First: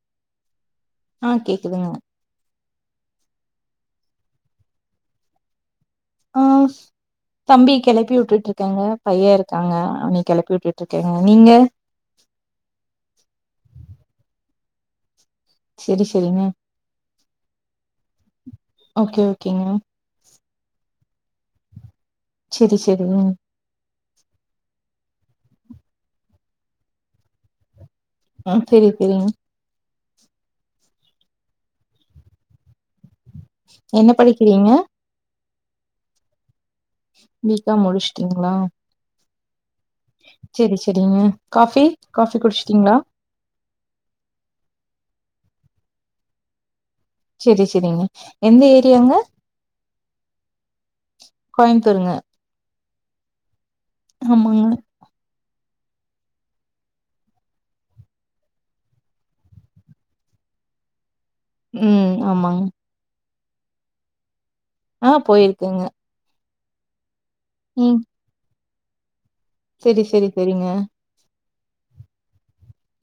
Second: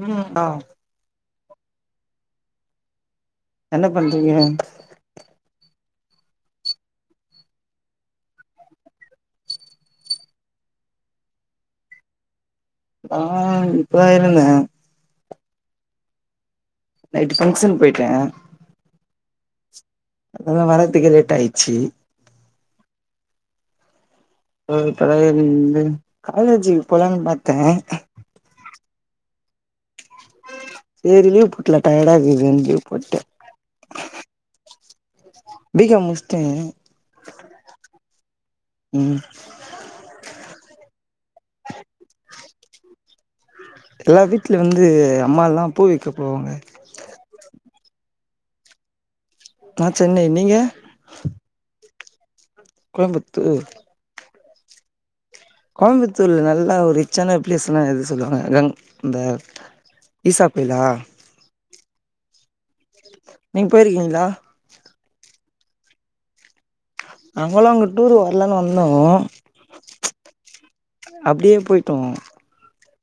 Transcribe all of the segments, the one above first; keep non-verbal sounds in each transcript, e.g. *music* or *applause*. ம்ம் ஹா ஆஹ் கேக்குதுங்கா என்ன பண்ருகிகா அஹ தம்பி கிளப்பி விட்டு விட்டு இருக்கேங்க பையன் இருக்காங்க அவன கிளப்பி விட்டுட்டு இருக்கேங்க நீங்க ஆஹ் இப்பயிருந்தே சேரி சேரிங்க நைட்டு பங்க்ஷன் போயிட்டேன் க ஔகேங்க அதா வரத்துக்கு லேட் ஆயிடுச்சு சேரி சேரி ம்ம் காலேஜி போலன்னு பார்த்தேன் ம் செரி செரிங்க ஏய் லீவ் போட்டேன் டயடா இருக்குன்னு லபோட்டேன் என்ன படிக்கிறீங்க பீக்காம் முடிச்சிட்டேன்க நீங்களா ம் சேரி சேரிங்க காபி காபி குடிச்சிட்டீங்களா அம்மா எல்லாம் பூ விக்கா போவாங்க சேரி சேரிங்க எந்த ஏரியாங்க நான் சென்னை நீங்க துருங்க கோயம்புத்து ஆமாங்க கோயம்புத்தூர் நல்லா ஒரு ரிச்சான பிளஸ் எல்லாம் எது சொல்லுவாங்க கங்க இந்த ஈசா கோயிலா உம் ஆமாங்க நீங்க போயிருக்கீங்களா ஆம் போயிருக்கங்க நங்களும் அங்க டூர் வரலான்னு வந்தாக ஹாலோ சேரி சைரி சரிங்க போய்ட்வங்க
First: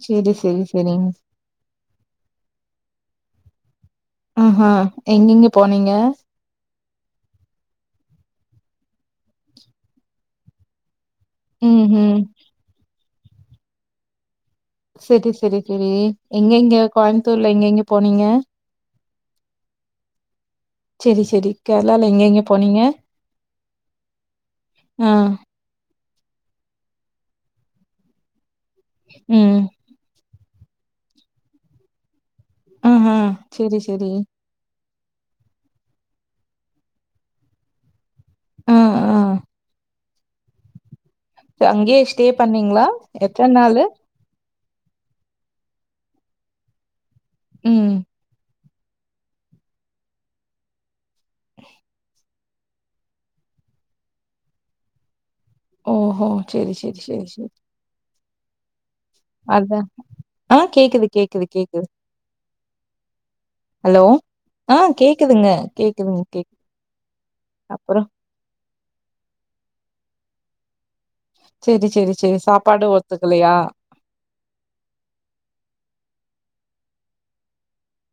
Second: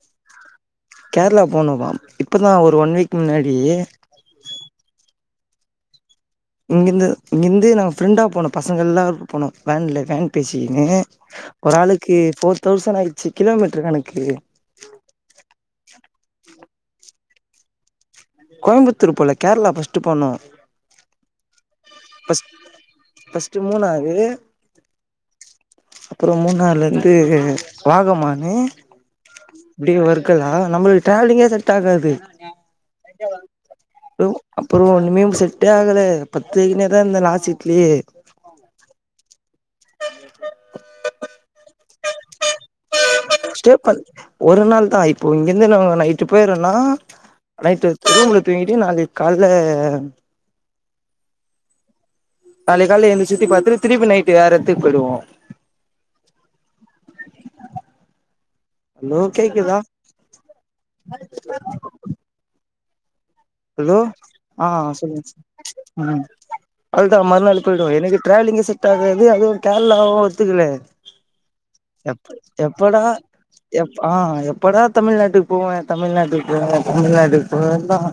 சேரி சேரி கேரளா பேனம் அம் இப்பதான் ஒரு ஒன்வீக் ஆஹ்ஹா எங்கக எங்க இங்கேருந்து இங்கேருந்து நாங்கள் ஃப்ரெண்டாக போனோம் பசங்கள் எல்லாருக்கும் போனோம் வேனில் வேன் பேசிக்கின்ன்னு *unintelligible* ஒரு ம் ம் ஆளுக்கு ஃபோர் தௌஷ்ண்சன் அகுதச் கிலோமீட்டரு கதணக்கு கோயமுத்தூர்ல இங்சஅகங்க போனீங்க திருப்ப போல கேரளா பர்ஸ்ட் போனோம் சரி சரி கேரளால எங்க எங்க போனீங்க ஃபர்ஸ்ட் மூணாறு ஆஹ் அப்புறம் மூணாறுலேருந்து வாகமானு உம் இருகல்லா நம்மளுக்கு டிராவலிங்கே செட் ஆகாது ஹ் ஹ் சரி சரி அப்புறம் ஒன்னுமே செட்டே ஆகல நீங்கதான் இந்த நாச்சிட்லே ஆஹ் ஆஹ் *inaudible* அங்கயே ஸ்டே பண்ணீங்களா எத்தின ஸ்டே நாளு பண் ஒரு நாள் தான் இப்போது இங்கேருந்து நா நைட்டு போயிரேன்னா நைட்டு ம் தூங்கி முடிப்பேன் நாளைக்கு கால்ல *inaudible* நாளைக்கு கால எந்திரிச்சி சுத்தி பார்த்தட்டு திருப்பி நைட்டு வேற எடத்துக்கு போய்டுவோம் ஓஹோ சரி சரி சரி சரி ஹலோ கேக்குதா அதான் ஆஹ் கேக்குது கேக்குது கேக்குது ஹலோ ஆ ஆஹ் சொல்லுங்க கேக்குதுங்க கேக்குதுங்க சொல்லுங்க கேக்குது அதான் மறுநாள் பொய்டுவேன் அப்புறோ இன்னக்கு ட்ராவலிங் செட் அதுவும் கேரளாவும் ஒத்துக்கலயா செரி செரி எப் செரி சாப்பாடு எப்படா ஒத்துக்கலையா? எப் ஆஹ் எப்படா தமிழ்நாட்டுக்கு போவேன் தமிழ்நாட்டு போவே தமிழ்நாட்டுக்கு போனாதான்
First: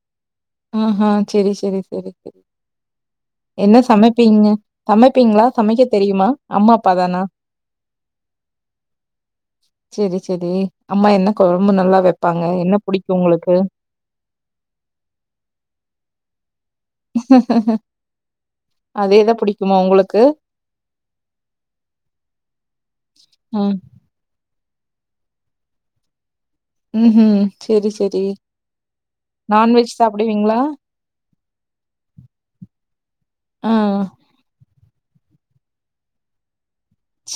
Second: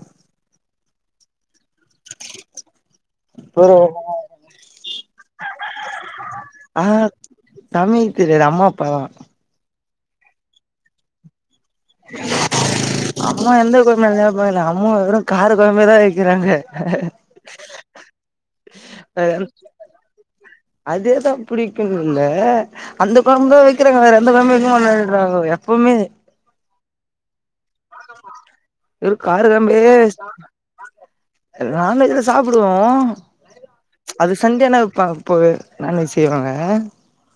ஆஹ்ஹ் சரி சரி சரி சரி சரி என்ன ஒரு சமைப்பீங்க சமைப்பிங்களா சமைக்க தெரியுமா அம்மா ஆ அப்பா தானா தமிழ் தெரியாது அம்மா அப்பாதா சரி சரி அம்மா என்ன கொழம்பு நல்லா வெப்பாங்க என்ன புடிக்கு அம்மா உங்களுக்கு எந்த கோயம போறாங்க அம்மா காரு பொரும்மயாதான் இருக்கிறாங்க அதேதா புடிக்குமா உங்களுக்கு அதேதா பிடிக்குறதுல்ல அந்த குழம்பு தான் ம் வைக்கிறாங்க வேற எந்த குழம்பு ளாடுறா எப்பவுமே உம் உம் சரி சரி கரு கழம்ப நான்வெஜ்ல சாப்பிடுவோம் ஆ அது சண்டேன அப்பப்போ நான் வெஜ் செய்வாங்க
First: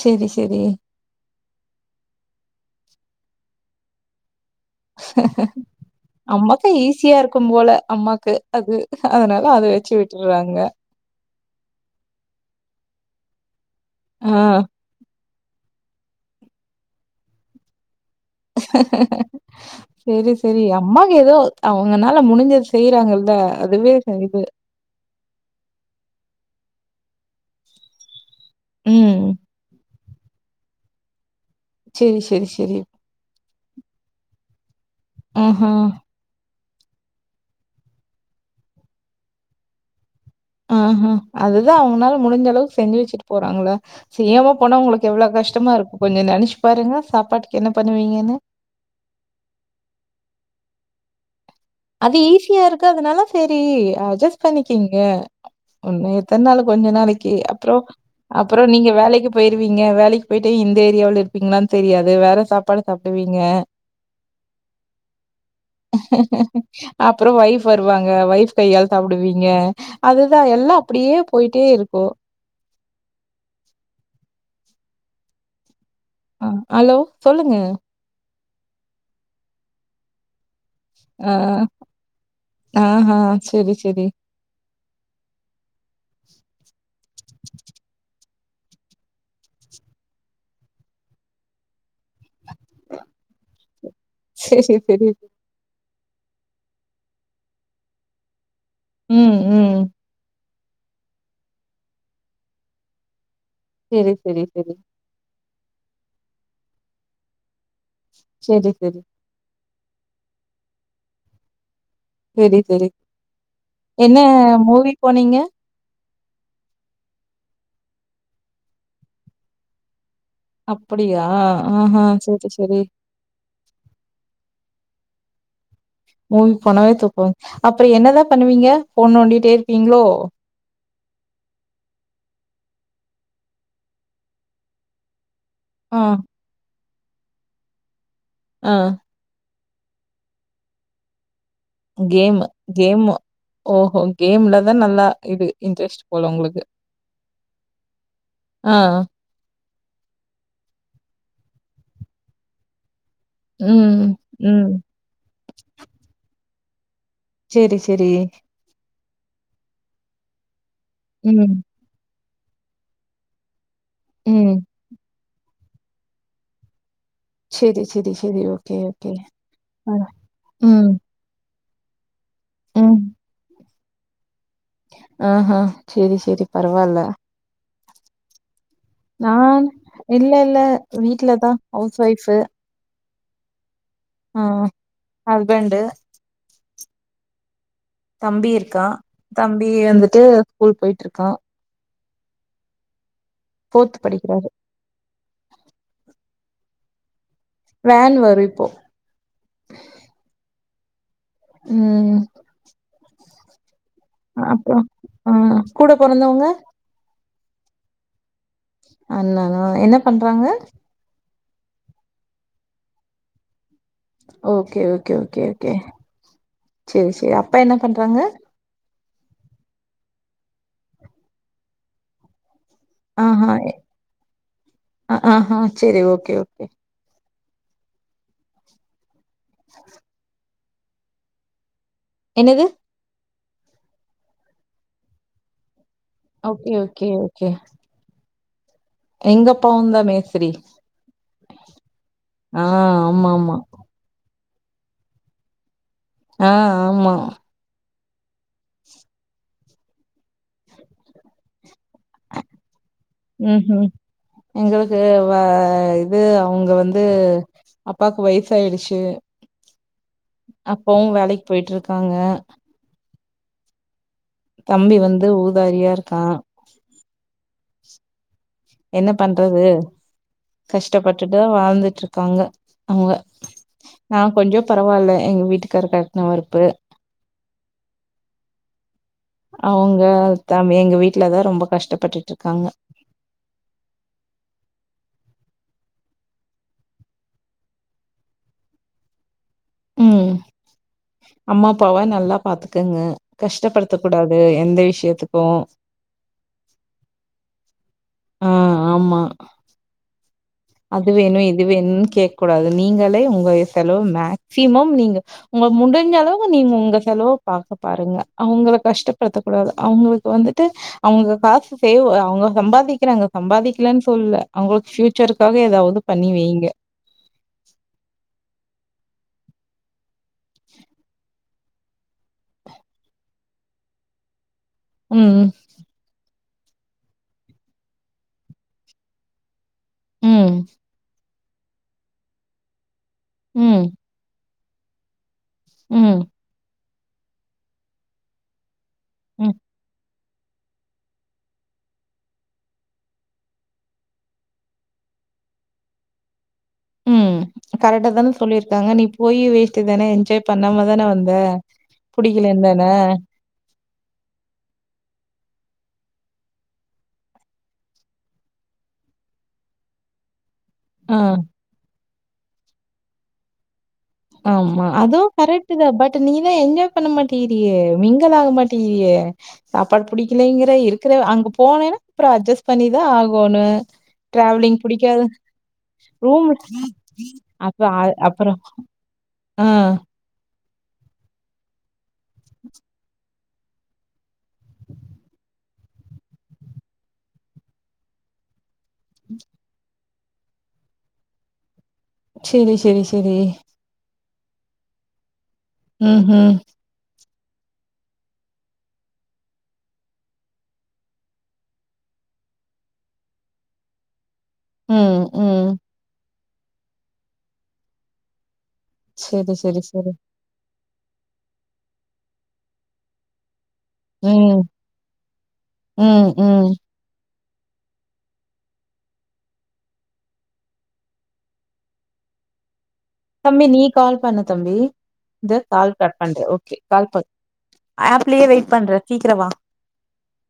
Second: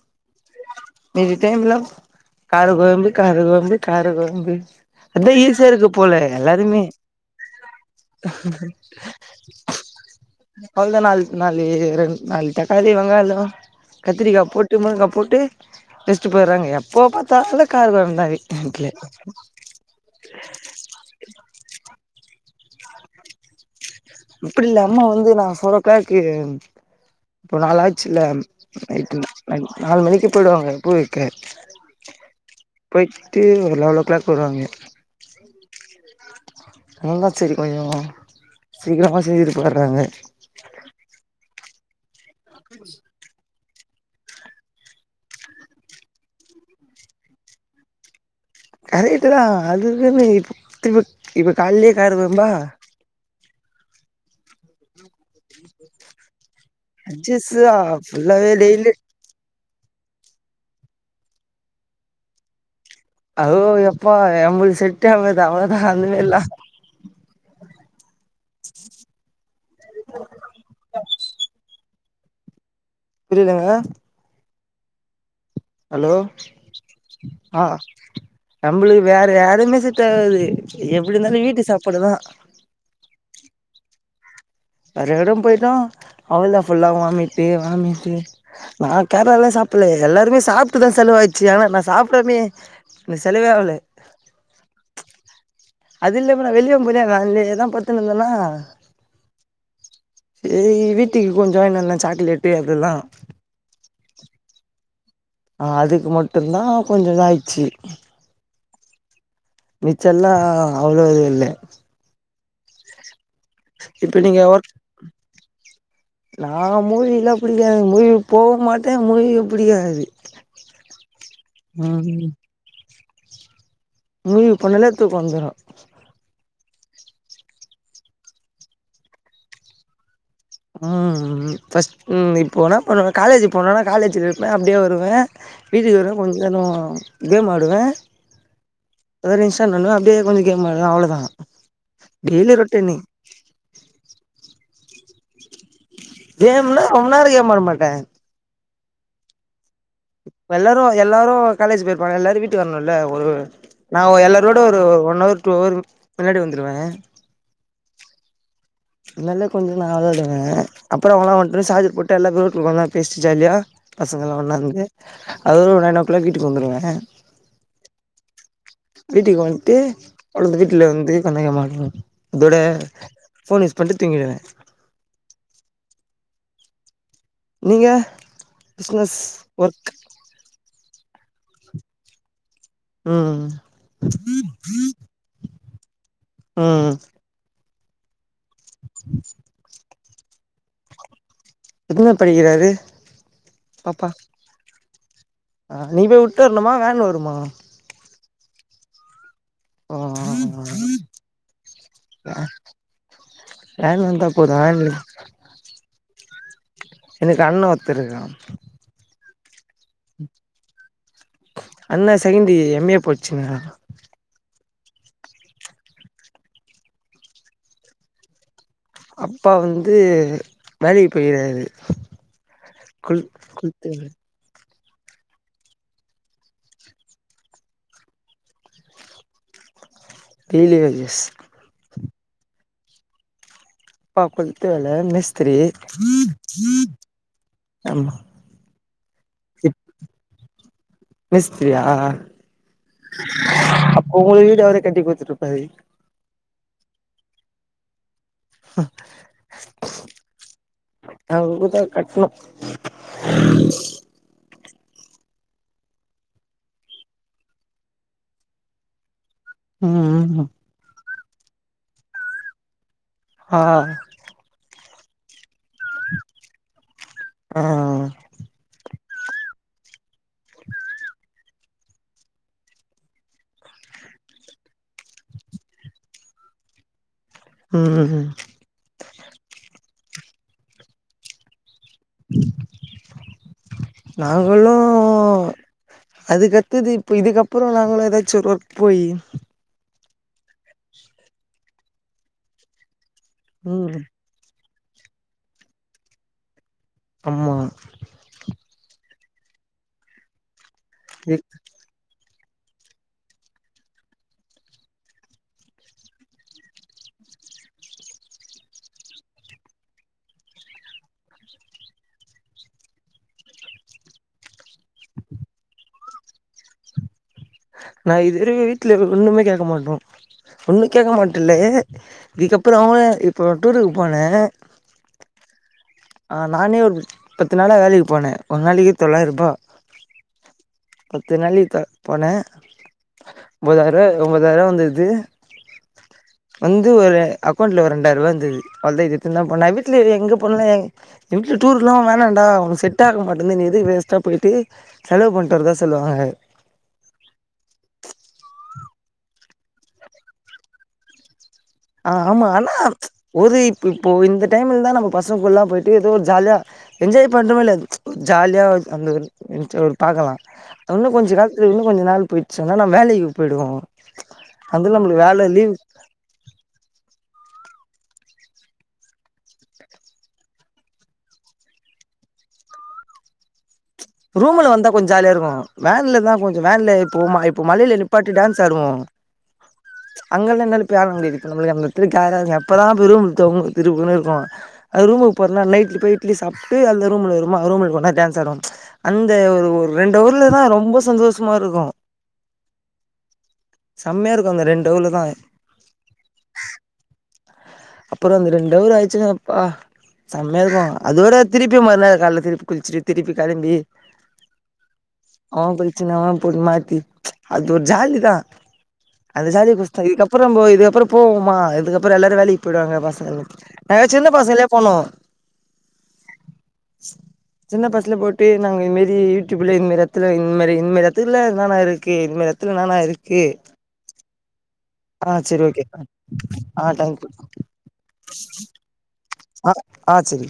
செரி செரி எதுட்டல கார கோயம்பு கார கோயம்பு கார கோயம்பு அம்மாக்கு ஈஸியா இருக்கும் போல அம்மாக்கு அது அதனால அத வச்சு விட்டுறாங்க சொ *unintelligible* *unintelligible* ஆ கத்திரிக்காய் போட்டு முருங்கா போட்டு ஸ்ட போடுறாங்க எப்போ பாத்தா கார செரி செரி அம்மாக்கு ஏதோ அவங்கனால முடிஞ்ச செய்றாங்கள அதுவே இது அப்படி இல்ல அம்மா வந்து நான் சொல்றக்கக்கு ரொம்ப நால ஆச்ல்ல ம் *unintelligible* கூப்பிடுவாங்க பூவிக்கு செரி செரி செரி ஒரு லவ்லோ கிளாக் வருவாங்க ஆஹா ச *inaudible* என்தான் சரி கொஞ்சோ சீக்கிரமா செய்ஞ்சட்டு போய்டுறாங்க அவங்களால முடிஞ்ச அளவு செஞ்சு வச்சுட்டு போறாங்கள செய்யமா போனா உங்களுக்கு எவ்வளவு கஷ்டமா இருக்கும் கொஞ்சோ நெனைச்சு பாருங்க சாப்பாட்டுக்கு என்ன பண்ணுவீங்கன்னு கரெக்ட்டு தான் அதுக்குன்னுத்தி அது ஈஸியா இருக்கு அதனால சரி அட்ஜஸ் பண்ணிக்கீங்க ஒன்ன எத்தன நா கொஞ்சோ நாளைக்கு அட்ஜஸ்ட்தா அப்புறம் ஃபுல்லாவே அப்புறம் நீங்க டெய்லி வேலைக்கு போயி இருப்பீங்க வேலைக்கு போயிட்டு இந்த ஏரியாவில் இருப்பீங்களான்னு தெரியாது வேற சாப்பாடு சாப்பிடுவீங்க. அதுவும் எப்பா எம்பது செட்டுஆகாது அவளதான் அந்தமே எல்லாம் அப்புறம் ஒய்ஃப் வருவாங்க ஒய்ஃப் கையால் சாப்பிடுவீங்க அதுதான் எல்லாம் அப்படியே போயிட்டே இருக்கு இப்போ புரியலங்க ஹலோ அ ஹலோ சொல்லுங்க. ஆஹ் நம்மளுக்கு வேற யாருமே செட் ஆகாது எப்டி இருந்தாலு ஆஹ் வீட்டு சாப்பாடு தா ஆஹ் ஆஹ் செரி செரி வேற எடோ போயிட்டோ அவள்தா ஃபுல்லா வாமிட்டு வாமிட்டு நா கேர்லால சாப்ல்ல எல்லாருமே சாப்பிட்டுதா செலவாயிடுச்சு ஆனா நா சாப்டாமயே. இந்த செலவே ஆவல ம்ச். சரி, சரி. அது இல்லாம நா வெளியவு போலியா ஆல்லியேதா பத்துன்னு இருந்தனா. உம் உம். சேரி வீட்டுக்கு கொஞ்சோ என்னல்லா சாக்லேட்டு அதெல்லா. சேரி சேரி சேரி. ஆஹ அதுக்கு மட்டும்தா கொஞ்சோ இது ஆயிடுச்சு. சேரி சேரி. மிச்ச எல்லா அவ்வளவு இது இல்ல. சேரி சேரி. இப்ப நீங்க வொர்க். நா மூவி எல்லா புடிக்காதுங்க மூவி. போக மாட்ட மூவியு புடிக்காது. அப்படியா ஆஹா சேரி சேரி. மூவிக்கு போனன்னா தூக்கோ வந்துரு. உம். போனாவே தூக்கோ வந். அப்புறோ என்னதா பண்ணுவீங்க போன்நோண்டிட்டே இருப்பீங்களோ. ஃபஸ்டு இப்போனா போண்ணுவ காலேஜக்கு போனனா காலேஜில இருப்ப அப்படியே வருவ. வீட்டுக்கு ஆ, வருவ கொஞ்ச நேரோ. கேம் ஆடுவ. ஆஹ. பண்ணனு அப்டியே கொஞ்சோ கேம் ஆடுவ அவ்ளோதா. கேம்மு டெய்லி ரொட்டீனு கேம்மு ஓஹோ கேம்ல்லா. அதன் நல்லா இ இன்டரஸ்ட் கேம்னா ரொம்ப நேரோ கேம் ஆடமாட்ட. ஆஹ. எல்லாரு எல்லாரு காலேஜ் போயிருப்பாங்க எல்லாரு வீட்டுக்கு வரணும்ள. ஒரு நா ம், எல்லாரோட ம். ஒரு ஒன் அவர் டூ அவர் முன்னாடி வந்து. ந்துடுவ. சேரி சேரி. இல்லனா கொஞ்சோ நா விளாடுவ. அப்புறோ அவாங்ளா வட்டு ம், சார்ஜர் போட்டு. ட்டு ரோட்ல வந்தா பேசிட்டு ஜாலியா. பசங்கலாம் ம். ஒண்ணாருந்துட்டு. அது ஒரு நைன் ஓ கிளாக் வீட்டுக்கு வந்துடுவ. சேரி சேரி சேரி ஓக். வீட்டுக்கு வந்துட்டு உங்க வீட்டுல ம், வந்து சந்தேகம்தா. உம். தொட போலீஸ். வந்துட்டீங்கறன் ஆஹ்ஹ் சரி சரி பரவால்ல நீங்கஹா நான் இல்ல இல்ல வீட் வீட்ல தான் ஹவுஸ் வைஃப் உம் ஹம் ஹஸ்பண்டு ஆஹ தம்பீர் கா தம்பி எழுந்திரு திரு ஸ்கூல் போயிட்டு இருக்கான் எதனாவது படிக்கிறாரு போர்த் படிக்கிறாரு அஹ நீ போய் விட்டு வரணுமா வேன் வருமா வேன் வரும் இப்போ ஹஹ உஹீம் வேன் வந்தா போது அப்புறம் வேன்ல ஹே கூட பொறந் வந்தவங்க எனக்கு அண்ண ஒருத்தன் இருக்கான் அண்ணன்னா என்ன பண்றாங்க அண்ணா செகண்ட் இயர் எம் ஏ படிச்சினிருக்கான் ஓகே ஓகே ஓகே ஓகே செரி செரி அப்பா என்ன பண்றாங்க அப்பா வந்து வேலைக்கு போயிகிறாரு குல் குத்தவ ஆஹ் ஹன் செரி ஓகே ஓகே டெய்லி வேஜஸ் என்னது ப்பா கொளுத்து வேல மேஸ்திரி ஓகே ஓகே ஓகே ஆம்ம எங்க அப்பாவும் தான் மேஸ்திரி மேஸ்திரியா ஆ ஆமா ஆமா அப்ப உங்களுக்கு வீ அவரேய் கட்டி குடுத்து இருப்பாரு ஆஹ ஆம்மா ஹான் ரொம்பத்தா கட்ணும் ம்ஹூ எங்களுக்கு வா இது அவுங்க வந்து அப்பாக்கு வயசு ஆயிடுச்சு உம்உம் போயிட்டுருக்காங்க ஆஹ் தம்பி வந்து ஊருக் உதாரியா இருக்கான் ஆஹ் ஆஹ் என்ன பண்றது கஷ்டப்பட்டுட்டு வாழ்ந்துட்டுருக்காங்க அவுங்க நான் கொஞ்சம் பரவால எங்க வீட்டுக்கார கட்டின வறுப்பு உம் அவுங்க தமி எங்க வீட்டுலதான் ரொம்ப கஷ் நாங்கல்லும் அதுக்கத்துது இப்ப இதுக்கப்புறம் நாங்களும் ஏதாச்சும் ஒரு ஒர்க் போய் உம் அம்மா அப்பாவா நல்லா பாத்துக்கங்க ம் கஷ்டப்படுத்தக் கூடாது எந்த விஷயத்துக்கும் ஆமா ஆமா அது வேணும் இது வேணும்னு கேக் கூடாது நீங்களே உங்க செலவு மேக்சிமம் நீங்க உங்க முடிஞ்ச அளவு நீங்க உங்க செலவு பாக்க பாருங்க அவுங்கள கஷ்டப்படுத்த கூடாது அவுங்களுக்கு வந்துட்டு அவுங்க காசு சேவ் அவங்க சம்பாதிக்கறாங்க சம்பாதிக்கலன்னு சொல்லால அவுங்களுக்கு ஃபியூச்சர்க்கு ஏதாவது பண்ணி வைங்க வீட்டில் ஒன்னுமே கேட்க மாட்டோம் ஒன்னும் கேட்க மாட்டேில்லை இதுக்கப்புறம் அவங்கள இப்போ டூருக்கு போனேன் ஹும் ஆஹ் நானே ஒரு பத்து நாளா வேலைக்கு போனேன் ஒரு நாளைக்கு தொளாயிரம் ரூபா உம் இத்தனாளி போனேன் ஒன்பதாயிரம் எங்க அம்மா வேற வந்து இது உம் எந்து ஒரு அக்கௌண்ல ஒரு ரெண்டாயிரம் ரூபா இருந்தது அ இது இரு தான் ம் போன வீட்டுல எங்க பண்ணள்ள என் வீட்டுல டூர் எல்லாம் வேணாம்டா வொனக் செட் ஆக மாட்டேனுது நீ எது வேஸ்ட்டா போயிட்டு செலவு பண்ணுட்டுறதா சொல்லுவாங்க உம் கரெக்டா தானே சொல்லியிருக்காங்க நீ போய் வேஸ்ட்டு தானே என்ஜாய் பண்ணாம தானே வந்த ஆஹ் ஆமா புடிக்கலன் ஆனா தான ஒரு இ இப்போ இந்த டைம்ல தான் நம்ம பசங்கக்குள்ளல்லாம் போயிட்டு ஏதோ ஒரு ஜாலியா என்ஜாய் பண்றோமே ஜாலியா அந்த பாக்கலாம் அது இன்னும் ஆ கொஞ்ச காலத்துல இன்னும் கொஞ்சம் நாள் போயிட்டு சொன்னால் நம் வேலைக்கு போயிடுவோம் ஆமா அதுவும் கரெக்ட் தான் பட் நீதான் எங்க பண்ண மாட்டேங்கிரியே மிங்கல் ஆக மாட்டேங்கிரியே சாப்பாடு பிடிக்கலங்கிற இருக்கிற அங்க போனேன்னா அப்புறம் அட்ஜஸ்ட் பண்ணிதான் ஆகணும் ரூம்ல வந்தா கொஞ்சம் ஜாலியா இருக்கும் வேன்ல தான் ரூம் கொஞ்சம் வேன்ல இப்போ இப்ப அப்ப மலையில அ அப்புறம் நிப்பாட்டிடான்ஸ் ஆடுவோம் ஆ அங் இப்ப ஆட முடியாது இப்ப நம்மளுக்கு ஆகாது அப்போ எல்லாம் திருபுருனு இருக்கும் ரூமுக்கு போறேனா நைட்டுல போய்ட்டு இட்லி சாப்பிட்டு அந்த ரூம்ல இருக்குறவுங்க எல்லாம் டான்ஸ் ஆடுவாங்க அந்த ஒரு ஒரு ரெண்டு ஊர்லதான் ரொம்ப சந்தோஷமா இருக்கும் செரி செரி செரி கம்மியா இருக்கும் அந்த ரெண்டு வில் தான் உஹம் உஹம் அப்புறம் அந்த ரெண்ட ஊர் ஆயிடுச்சுங்கப்பா செம்மையா இருக்கும் அதோட திருப்பி மறுநாள் காலல திருப்பி குளிச்சுட்டு திருப்பி களம்பி ம், ம். ம் அவன் பிரச்சனை பொது மாத்தி அது ஒரு ஒரு ஜாலிதா அந்த சரி, ஜாலி சரி, குச்தா சரி. இதுக்கப்புறம்போய் ஏதோ அப்புறம் போவோமா அதுக்கப்புறம் எல்லாரும் வேலை போய்டுவாங்க பசங்கல அலச்சுட்டு உம் உம் உம் சின்ன பஸ்ல போட்டு நாங்க இதுமாரி யூடியூப்ல இந்த மாரி இடத்துல இந்த மாரி இந்த மாரி இடத்துல நானா இருக்கு இந்த மாரி இடத்துல நானா இருக்கு தம்பி நீ கால் பண்ண தம்பி ஆ இந்த சரி ஓகே கால் கட் பண்றேன் ஓகே ஆ கால் பண் தேங்க்யூ ஆப்லயே வெயிட் பண்ற கி ஆஹ் ஆஹ் சரி